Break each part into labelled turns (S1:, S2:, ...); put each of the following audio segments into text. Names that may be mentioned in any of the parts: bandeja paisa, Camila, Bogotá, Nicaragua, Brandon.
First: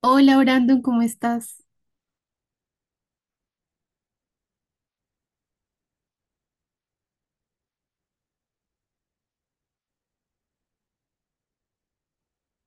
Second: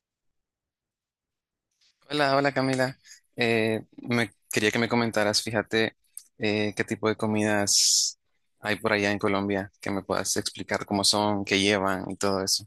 S1: Hola Brandon, ¿cómo estás?
S2: Hola, hola Camila. Me quería que me comentaras, fíjate, qué tipo de comidas hay por allá en Colombia, que me puedas explicar cómo son, qué llevan y todo eso.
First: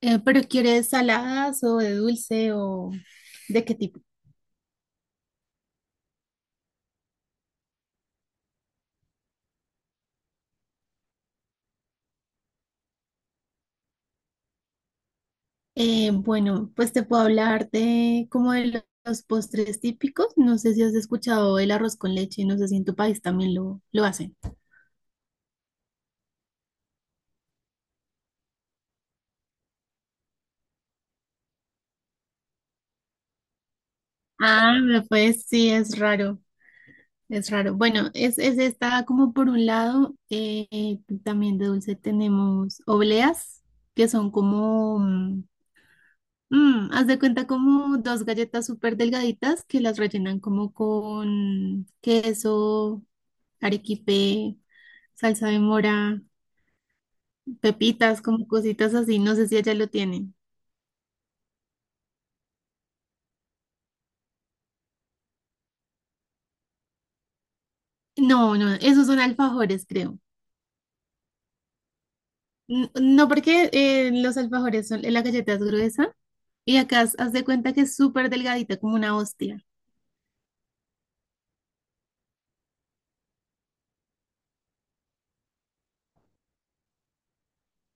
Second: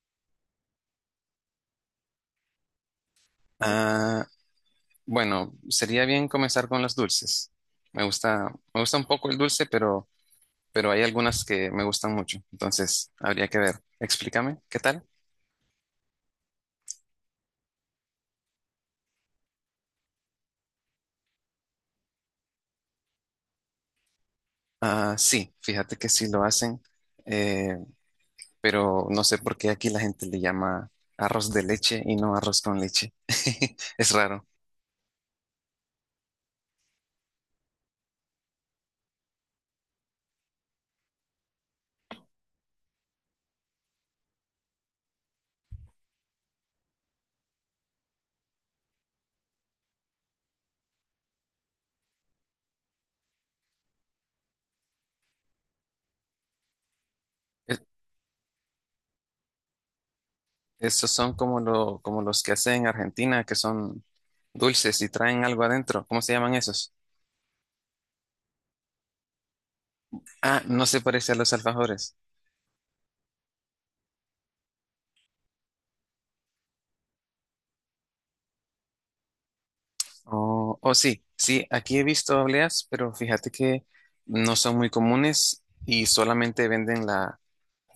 S1: ¿pero quieres saladas o de dulce o de qué tipo?
S2: Ah, bueno, sería bien comenzar con los dulces. Me gusta un poco el dulce, pero hay algunas que me gustan mucho. Entonces, habría que ver. Explícame, ¿qué tal?
S1: Bueno, pues te puedo hablar de como de los postres típicos. No sé si has escuchado el arroz con leche, no sé si en tu país también lo hacen.
S2: Ah, sí, fíjate que sí lo hacen. Eh, pero no sé por qué aquí la gente le llama arroz de leche y no arroz con leche. Es raro.
S1: Ah, me pues sí, es raro, es raro. Bueno, es esta como por un lado, también de dulce tenemos obleas, que son como haz de cuenta como dos galletas súper delgaditas que las rellenan como con queso, arequipe, salsa de mora,
S2: Es-
S1: pepitas, como cositas así. No sé si allá lo tienen.
S2: Esos son como, como los que hacen en Argentina, que son dulces y traen algo adentro. ¿Cómo se llaman esos?
S1: No, esos son alfajores, creo.
S2: Ah, no se parece a los alfajores.
S1: No, porque los alfajores son, la galleta es gruesa y acá haz de cuenta que es súper delgadita, como una hostia.
S2: Oh, oh, sí, sí, aquí he visto obleas, pero fíjate que no son muy comunes y solamente venden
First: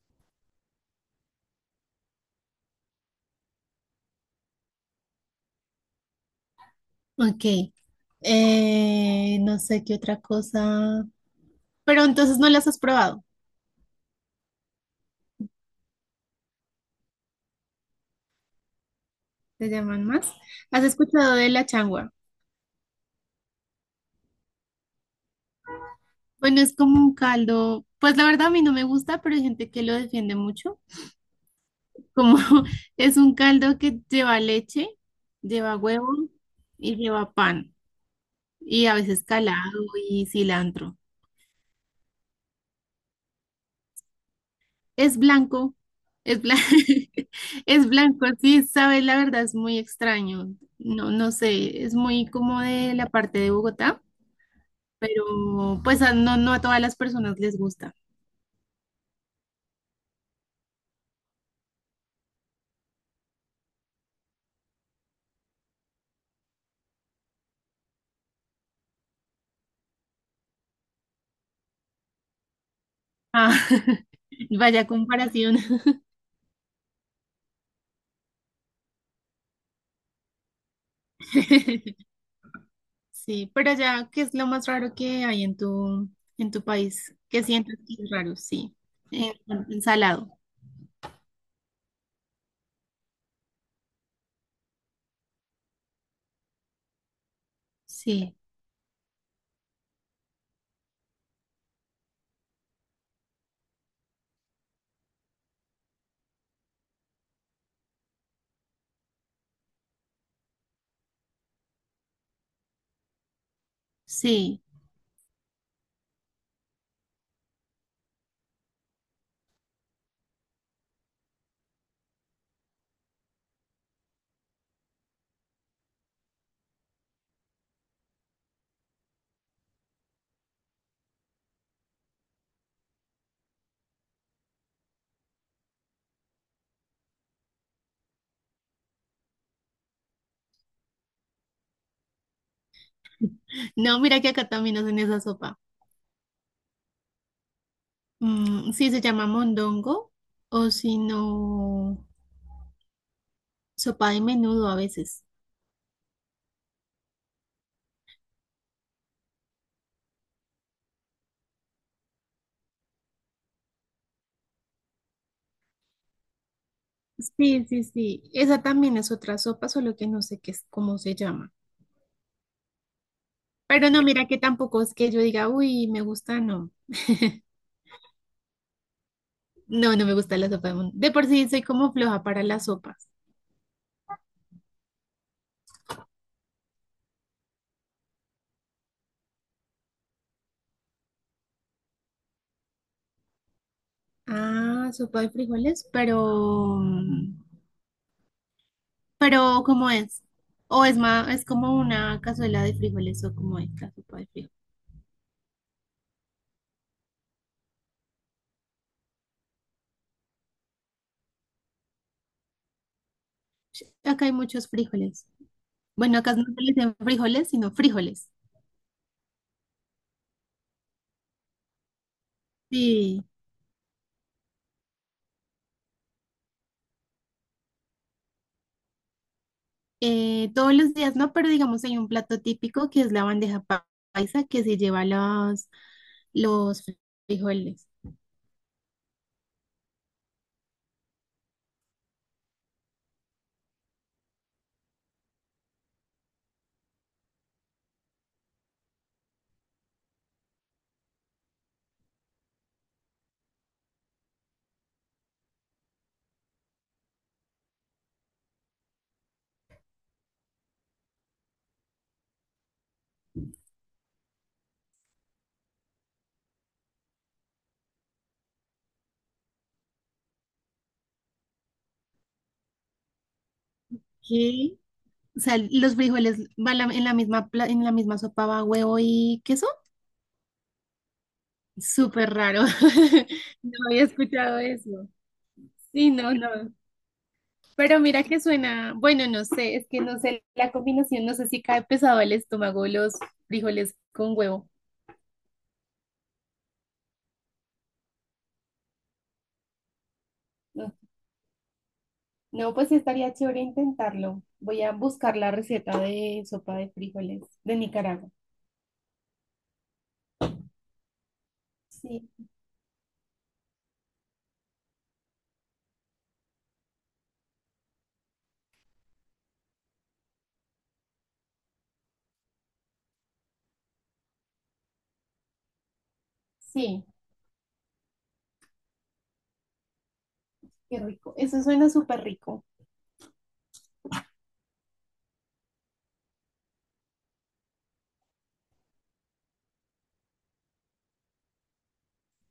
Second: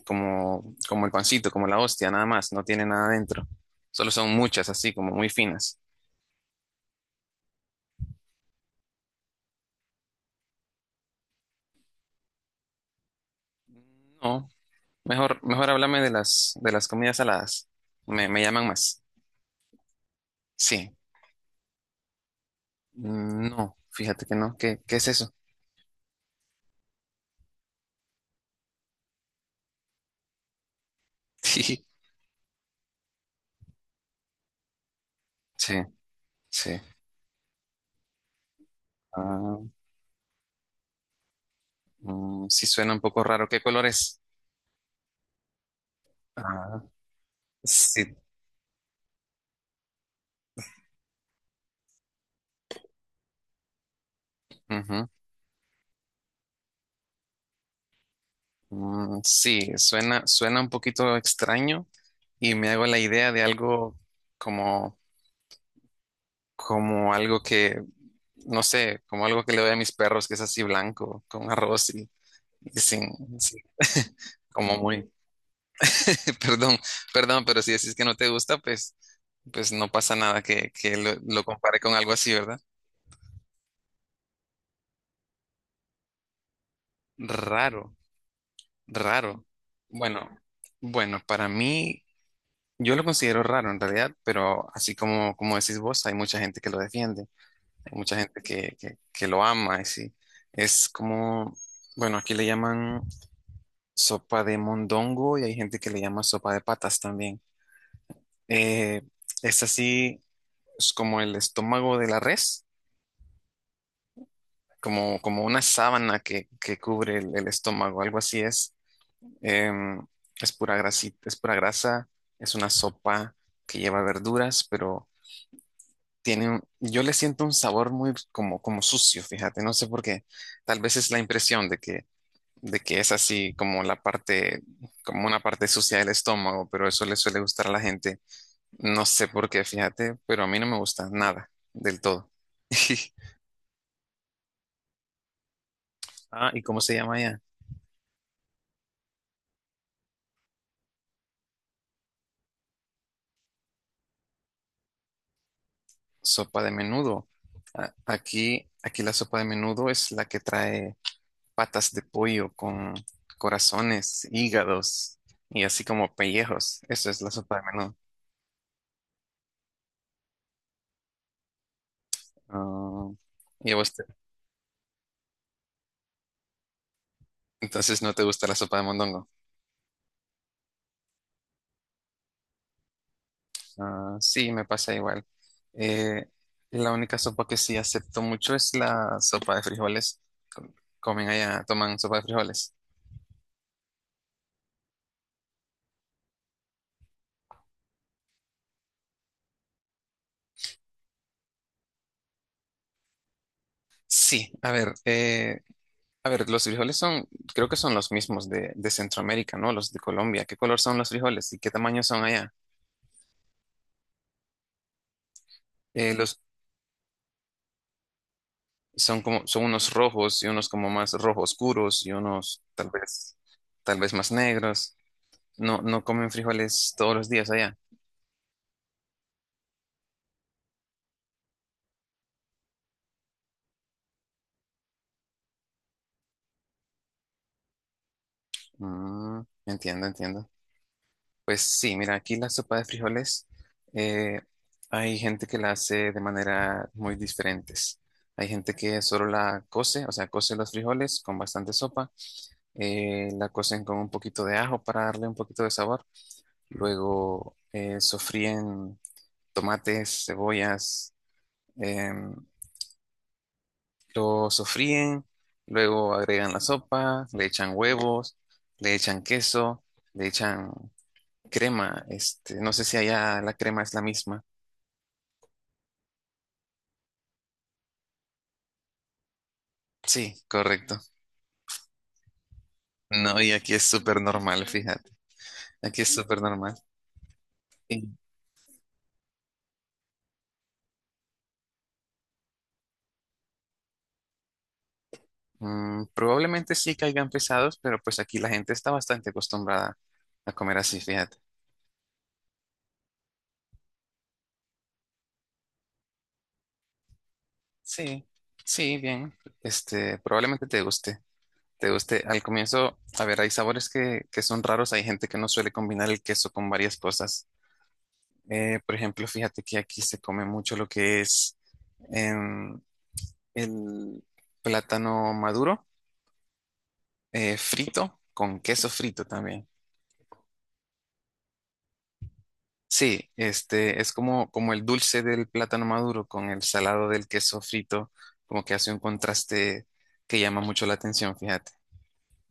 S2: como, como el pancito, como la hostia, nada más, no tiene nada adentro. Solo son muchas, así como muy finas.
S1: Ok, no sé qué otra cosa. Pero entonces no las has probado.
S2: No, mejor háblame de las comidas saladas. Me llaman más.
S1: ¿Te llaman más? ¿Has
S2: Sí.
S1: escuchado de la changua?
S2: Mm, no, fíjate que no. ¿Qué es eso?
S1: Bueno, es como un caldo, pues la verdad a mí no me gusta, pero hay gente que lo defiende mucho.
S2: Sí,
S1: Como es un caldo que lleva leche,
S2: sí,
S1: lleva huevo
S2: sí.
S1: y lleva pan y a veces
S2: Ah,
S1: calado y cilantro.
S2: mm, sí suena un poco raro. ¿Qué color es?
S1: Es blanco, es blanco,
S2: Ah,
S1: es
S2: sí.
S1: blanco, sí, sabes, la verdad es muy extraño. No, no sé, es muy como de la parte de Bogotá,
S2: Ujú.
S1: pero pues no a todas las personas les gusta.
S2: Mm, sí, suena un poquito extraño y me hago la idea de algo como, como algo que, no sé, como algo que le doy a mis perros, que es así blanco, con arroz y sin,
S1: Ah,
S2: sí,
S1: y
S2: como
S1: vaya
S2: muy...
S1: comparación.
S2: Perdón, perdón, pero si decís que no te gusta, pues, pues no pasa nada que lo compare con algo así, ¿verdad?
S1: Sí, pero allá, ¿qué es lo más raro que hay en en tu país? ¿Qué sientes que
S2: Raro,
S1: es raro? Sí. Eh,
S2: raro. Bueno,
S1: ensalado.
S2: bueno, para mí, yo lo considero raro en realidad, pero así como, como decís vos, hay mucha gente que lo defiende, hay mucha
S1: Sí,
S2: gente que lo ama, y sí. Es como, bueno, aquí le llaman sopa de mondongo y hay gente que le llama sopa de patas también. Eh, es así, es como el estómago de la res
S1: sí.
S2: como, como una sábana que cubre el estómago, algo así es. Em, es pura grasita, es pura grasa, es una sopa que lleva verduras, pero yo le siento un sabor muy como, como sucio, fíjate, no sé por qué. Tal vez es la impresión de que es así como la parte, como una parte sucia del estómago, pero eso le suele gustar a la gente. No sé por qué, fíjate, pero a mí no me gusta nada del todo.
S1: No, mira que acá también hacen esa sopa.
S2: Ah, ¿y cómo se llama ella?
S1: Sí, se llama mondongo o si no, sopa de menudo a veces.
S2: Sopa de menudo. Aquí, aquí la sopa de menudo es la que trae patas de pollo con corazones, hígados y así como pellejos. Eso es la sopa de
S1: Sí, sí,
S2: menudo.
S1: sí. Esa también es otra sopa, solo que no sé qué es, cómo se llama.
S2: Ah, y a
S1: Pero
S2: vos
S1: no,
S2: te-
S1: mira que tampoco es que yo diga, uy, me gusta, no.
S2: entonces no te gusta la sopa de mondongo.
S1: No, no me gusta la sopa de mondongo. De por sí soy como floja para las sopas.
S2: Ah, sí, me pasa igual. Eh, la única sopa que sí acepto mucho es la sopa de frijoles. Com- Comen allá, toman sopa de frijoles.
S1: Ah, sopa de frijoles, pero ¿cómo es? O es más, es como una cazuela de frijoles o como es la sopa de frijoles.
S2: Sí, a ver, a ver, los frijoles son, creo que son los mismos de Centroamérica, ¿no? Los de Colombia. ¿Qué color son los frijoles y qué tamaño son allá?
S1: Acá hay muchos frijoles.
S2: Eh,
S1: Bueno, acá
S2: los,
S1: no se les dicen frijoles, sino frijoles.
S2: Son como, son unos rojos y unos como más rojo oscuros y unos tal
S1: Sí,
S2: vez, tal vez más negros. No, no comen frijoles todos los días allá.
S1: todos los días no, pero digamos hay un plato típico que es la bandeja paisa que se lleva los frijoles.
S2: Mm, entiendo, entiendo. Pues sí, mira, aquí la sopa de frijoles, eh, hay gente que la hace de manera muy diferentes. Hay gente que solo la cose, o sea, cose los frijoles con bastante sopa la cocen con un poquito de ajo para darle un poquito de sabor. Luego sofríen tomates, cebollas, em, lo sofríen, luego agregan la sopa, le echan huevos, le echan queso, le echan crema. Este, no sé si allá la crema es la misma.
S1: ¿Qué? O sea, los frijoles van en la misma, en la misma sopa va huevo y queso.
S2: Sí, correcto.
S1: Súper raro.
S2: No, y aquí
S1: No
S2: es
S1: había
S2: súper
S1: escuchado
S2: normal,
S1: eso.
S2: fíjate. Aquí
S1: Sí,
S2: es
S1: no,
S2: súper
S1: no.
S2: normal.
S1: Pero mira que suena, bueno, no sé, es que no sé la combinación, no sé si cae pesado al estómago los frijoles con huevo.
S2: Mm, probablemente sí caigan pesados, pero pues aquí la gente está bastante acostumbrada a comer
S1: No,
S2: así, fíjate.
S1: no, pues sí estaría chévere intentarlo. Voy a buscar la receta de sopa de frijoles de
S2: Sí,
S1: Nicaragua.
S2: sí, bien. Este, probablemente te guste. Te guste.
S1: Sí,
S2: Al comienzo, a ver, hay sabores que son raros. Hay gente que no suele combinar el queso con varias cosas. Por ejemplo, fíjate que aquí se come mucho lo que es em, el plátano maduro,
S1: sí,
S2: frito, con queso frito también.
S1: qué rico. Eso suena súper rico.
S2: Sí, este es como, como el dulce del plátano maduro con el salado del queso frito, como que hace un contraste que llama mucho la atención, fíjate.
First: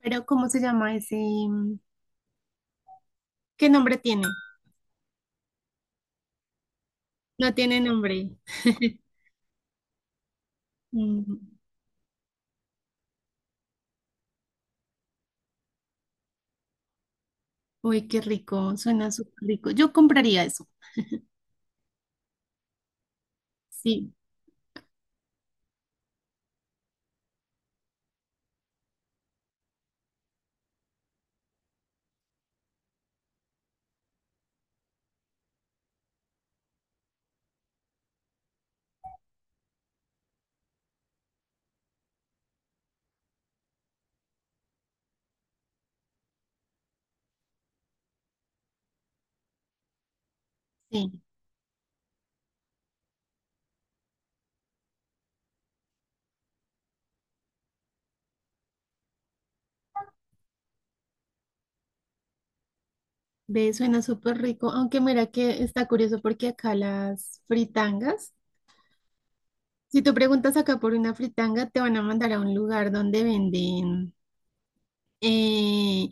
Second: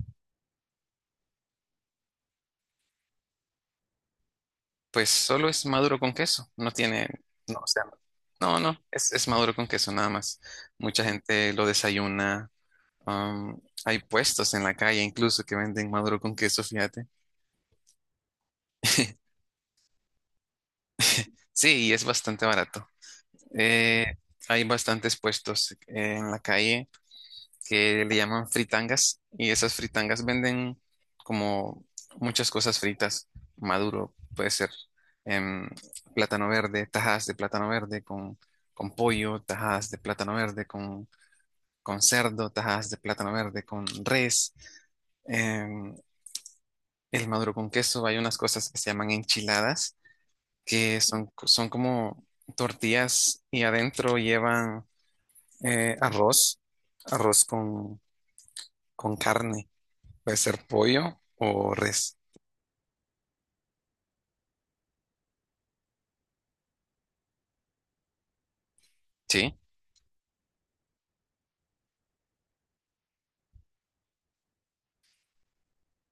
S1: Pero ¿cómo se llama ese? ¿Qué nombre tiene?
S2: Pues solo es maduro con queso, no tiene,
S1: No
S2: no, o
S1: tiene
S2: sea,
S1: nombre.
S2: no, no, es maduro con queso nada más. Mucha
S1: Mm,
S2: gente lo desayuna, hay puestos en la calle incluso que venden maduro con queso, fíjate.
S1: uy, qué rico, suena súper rico. Yo compraría eso.
S2: Sí, y es bastante barato. Eh,
S1: Sí,
S2: Hay bastantes puestos en la calle que le llaman fritangas y esas fritangas venden como muchas cosas fritas, maduro, puede ser em, plátano verde, tajadas de plátano verde con pollo, tajadas de plátano verde con cerdo, tajadas de plátano verde con res, em, el maduro con queso, hay unas cosas que se llaman enchiladas, que
S1: sí.
S2: son, son como tortillas y adentro llevan arroz, arroz con, con carne. Puede ser pollo o res.
S1: Ve, suena súper rico. Aunque mira que está curioso porque acá las fritangas,
S2: ¿Sí?
S1: si tú preguntas acá por una fritanga, te van a mandar a un lugar donde venden, eh,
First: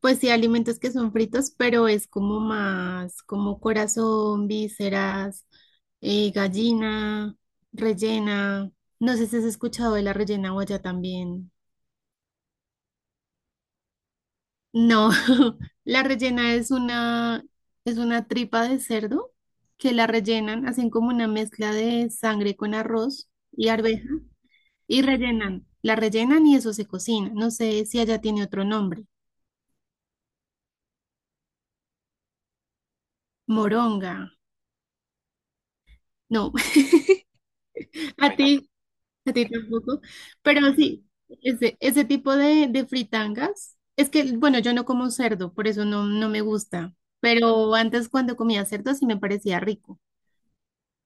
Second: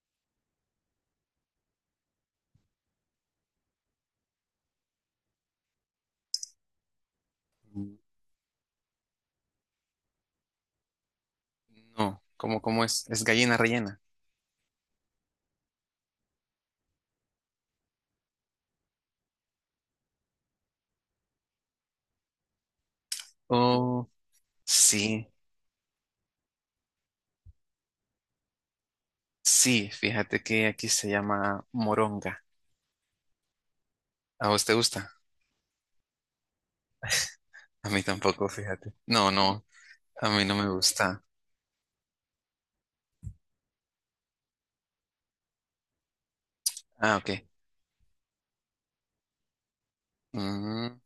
S1: pues sí, alimentos que son fritos, pero es como más, como corazón, vísceras, gallina,
S2: Mm,
S1: rellena. No sé si has escuchado de la rellena o allá también.
S2: no, ¿cómo es? Es gallina rellena.
S1: No, la rellena es una tripa de cerdo que la rellenan, hacen como una mezcla de sangre con arroz y
S2: Oh,
S1: arveja y
S2: sí,
S1: rellenan. La rellenan y eso se cocina. No sé si allá tiene otro nombre.
S2: sí, fíjate que aquí se llama moronga.
S1: Moronga.
S2: ¿A vos te gusta?
S1: No,
S2: A mí
S1: a
S2: tampoco, fíjate. No,
S1: a ti
S2: no,
S1: tampoco.
S2: a mí no me
S1: Pero sí,
S2: gusta.
S1: ese tipo de fritangas. Es que, bueno, yo no como cerdo, por eso no, no me gusta.
S2: Ah, ok.
S1: Pero antes cuando comía cerdo sí me parecía rico.
S2: Mm,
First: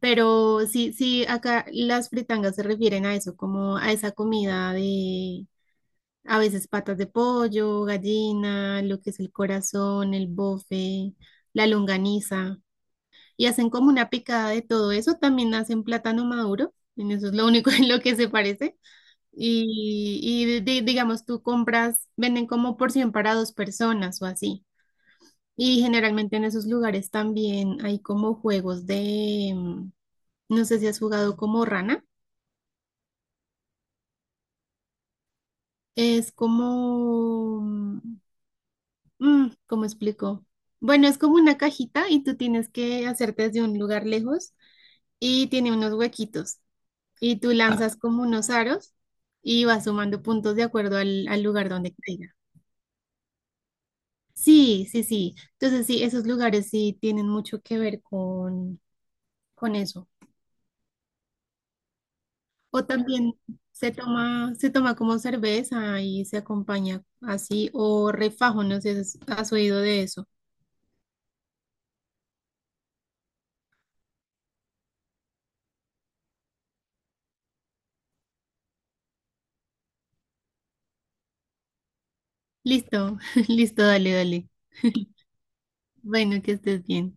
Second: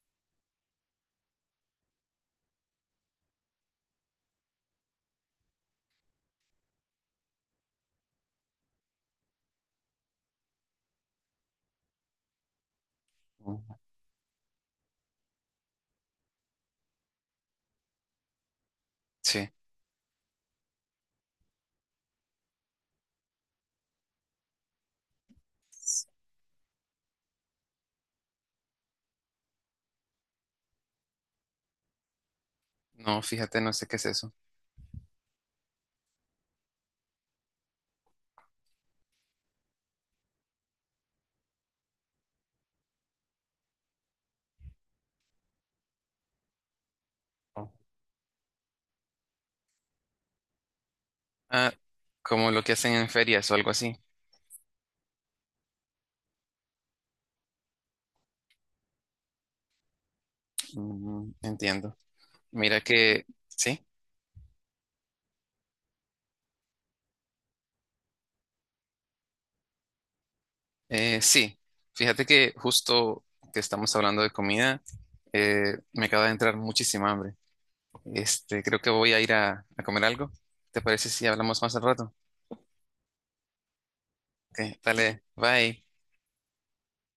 S1: Pero sí, sí, acá las fritangas se refieren a eso, como a esa comida de a veces patas de pollo, gallina, lo que es el corazón, el bofe, la longaniza. Y hacen como una picada de todo eso. También hacen plátano maduro, en eso es lo único en lo que se parece.
S2: sí,
S1: Y digamos, tú compras, venden como porción para dos personas o así. Y generalmente en esos lugares también hay como juegos de, no sé si has jugado como rana.
S2: no, fíjate, no sé qué es eso.
S1: Es como, ¿cómo explico? Bueno, es como una cajita y tú tienes que hacerte desde un lugar lejos y tiene unos huequitos y tú
S2: Oh.
S1: lanzas como unos aros y vas sumando puntos de acuerdo al lugar
S2: Ah,
S1: donde caiga.
S2: como lo que hacen en ferias o algo así.
S1: Sí, sí, sí. Entonces sí, esos lugares sí tienen mucho que ver con eso.
S2: Mm, entiendo. Mira
S1: O
S2: que,
S1: también
S2: sí.
S1: se toma como cerveza y se acompaña así o refajo, no sé si has oído de eso.
S2: Sí, fíjate que justo que estamos hablando de comida, me acaba de entrar muchísima hambre. Este, creo que voy a ir a comer algo. ¿Te parece si hablamos más al rato?
S1: Listo, listo, dale, dale.
S2: Ok, dale, bye.
S1: Bueno, que estés bien.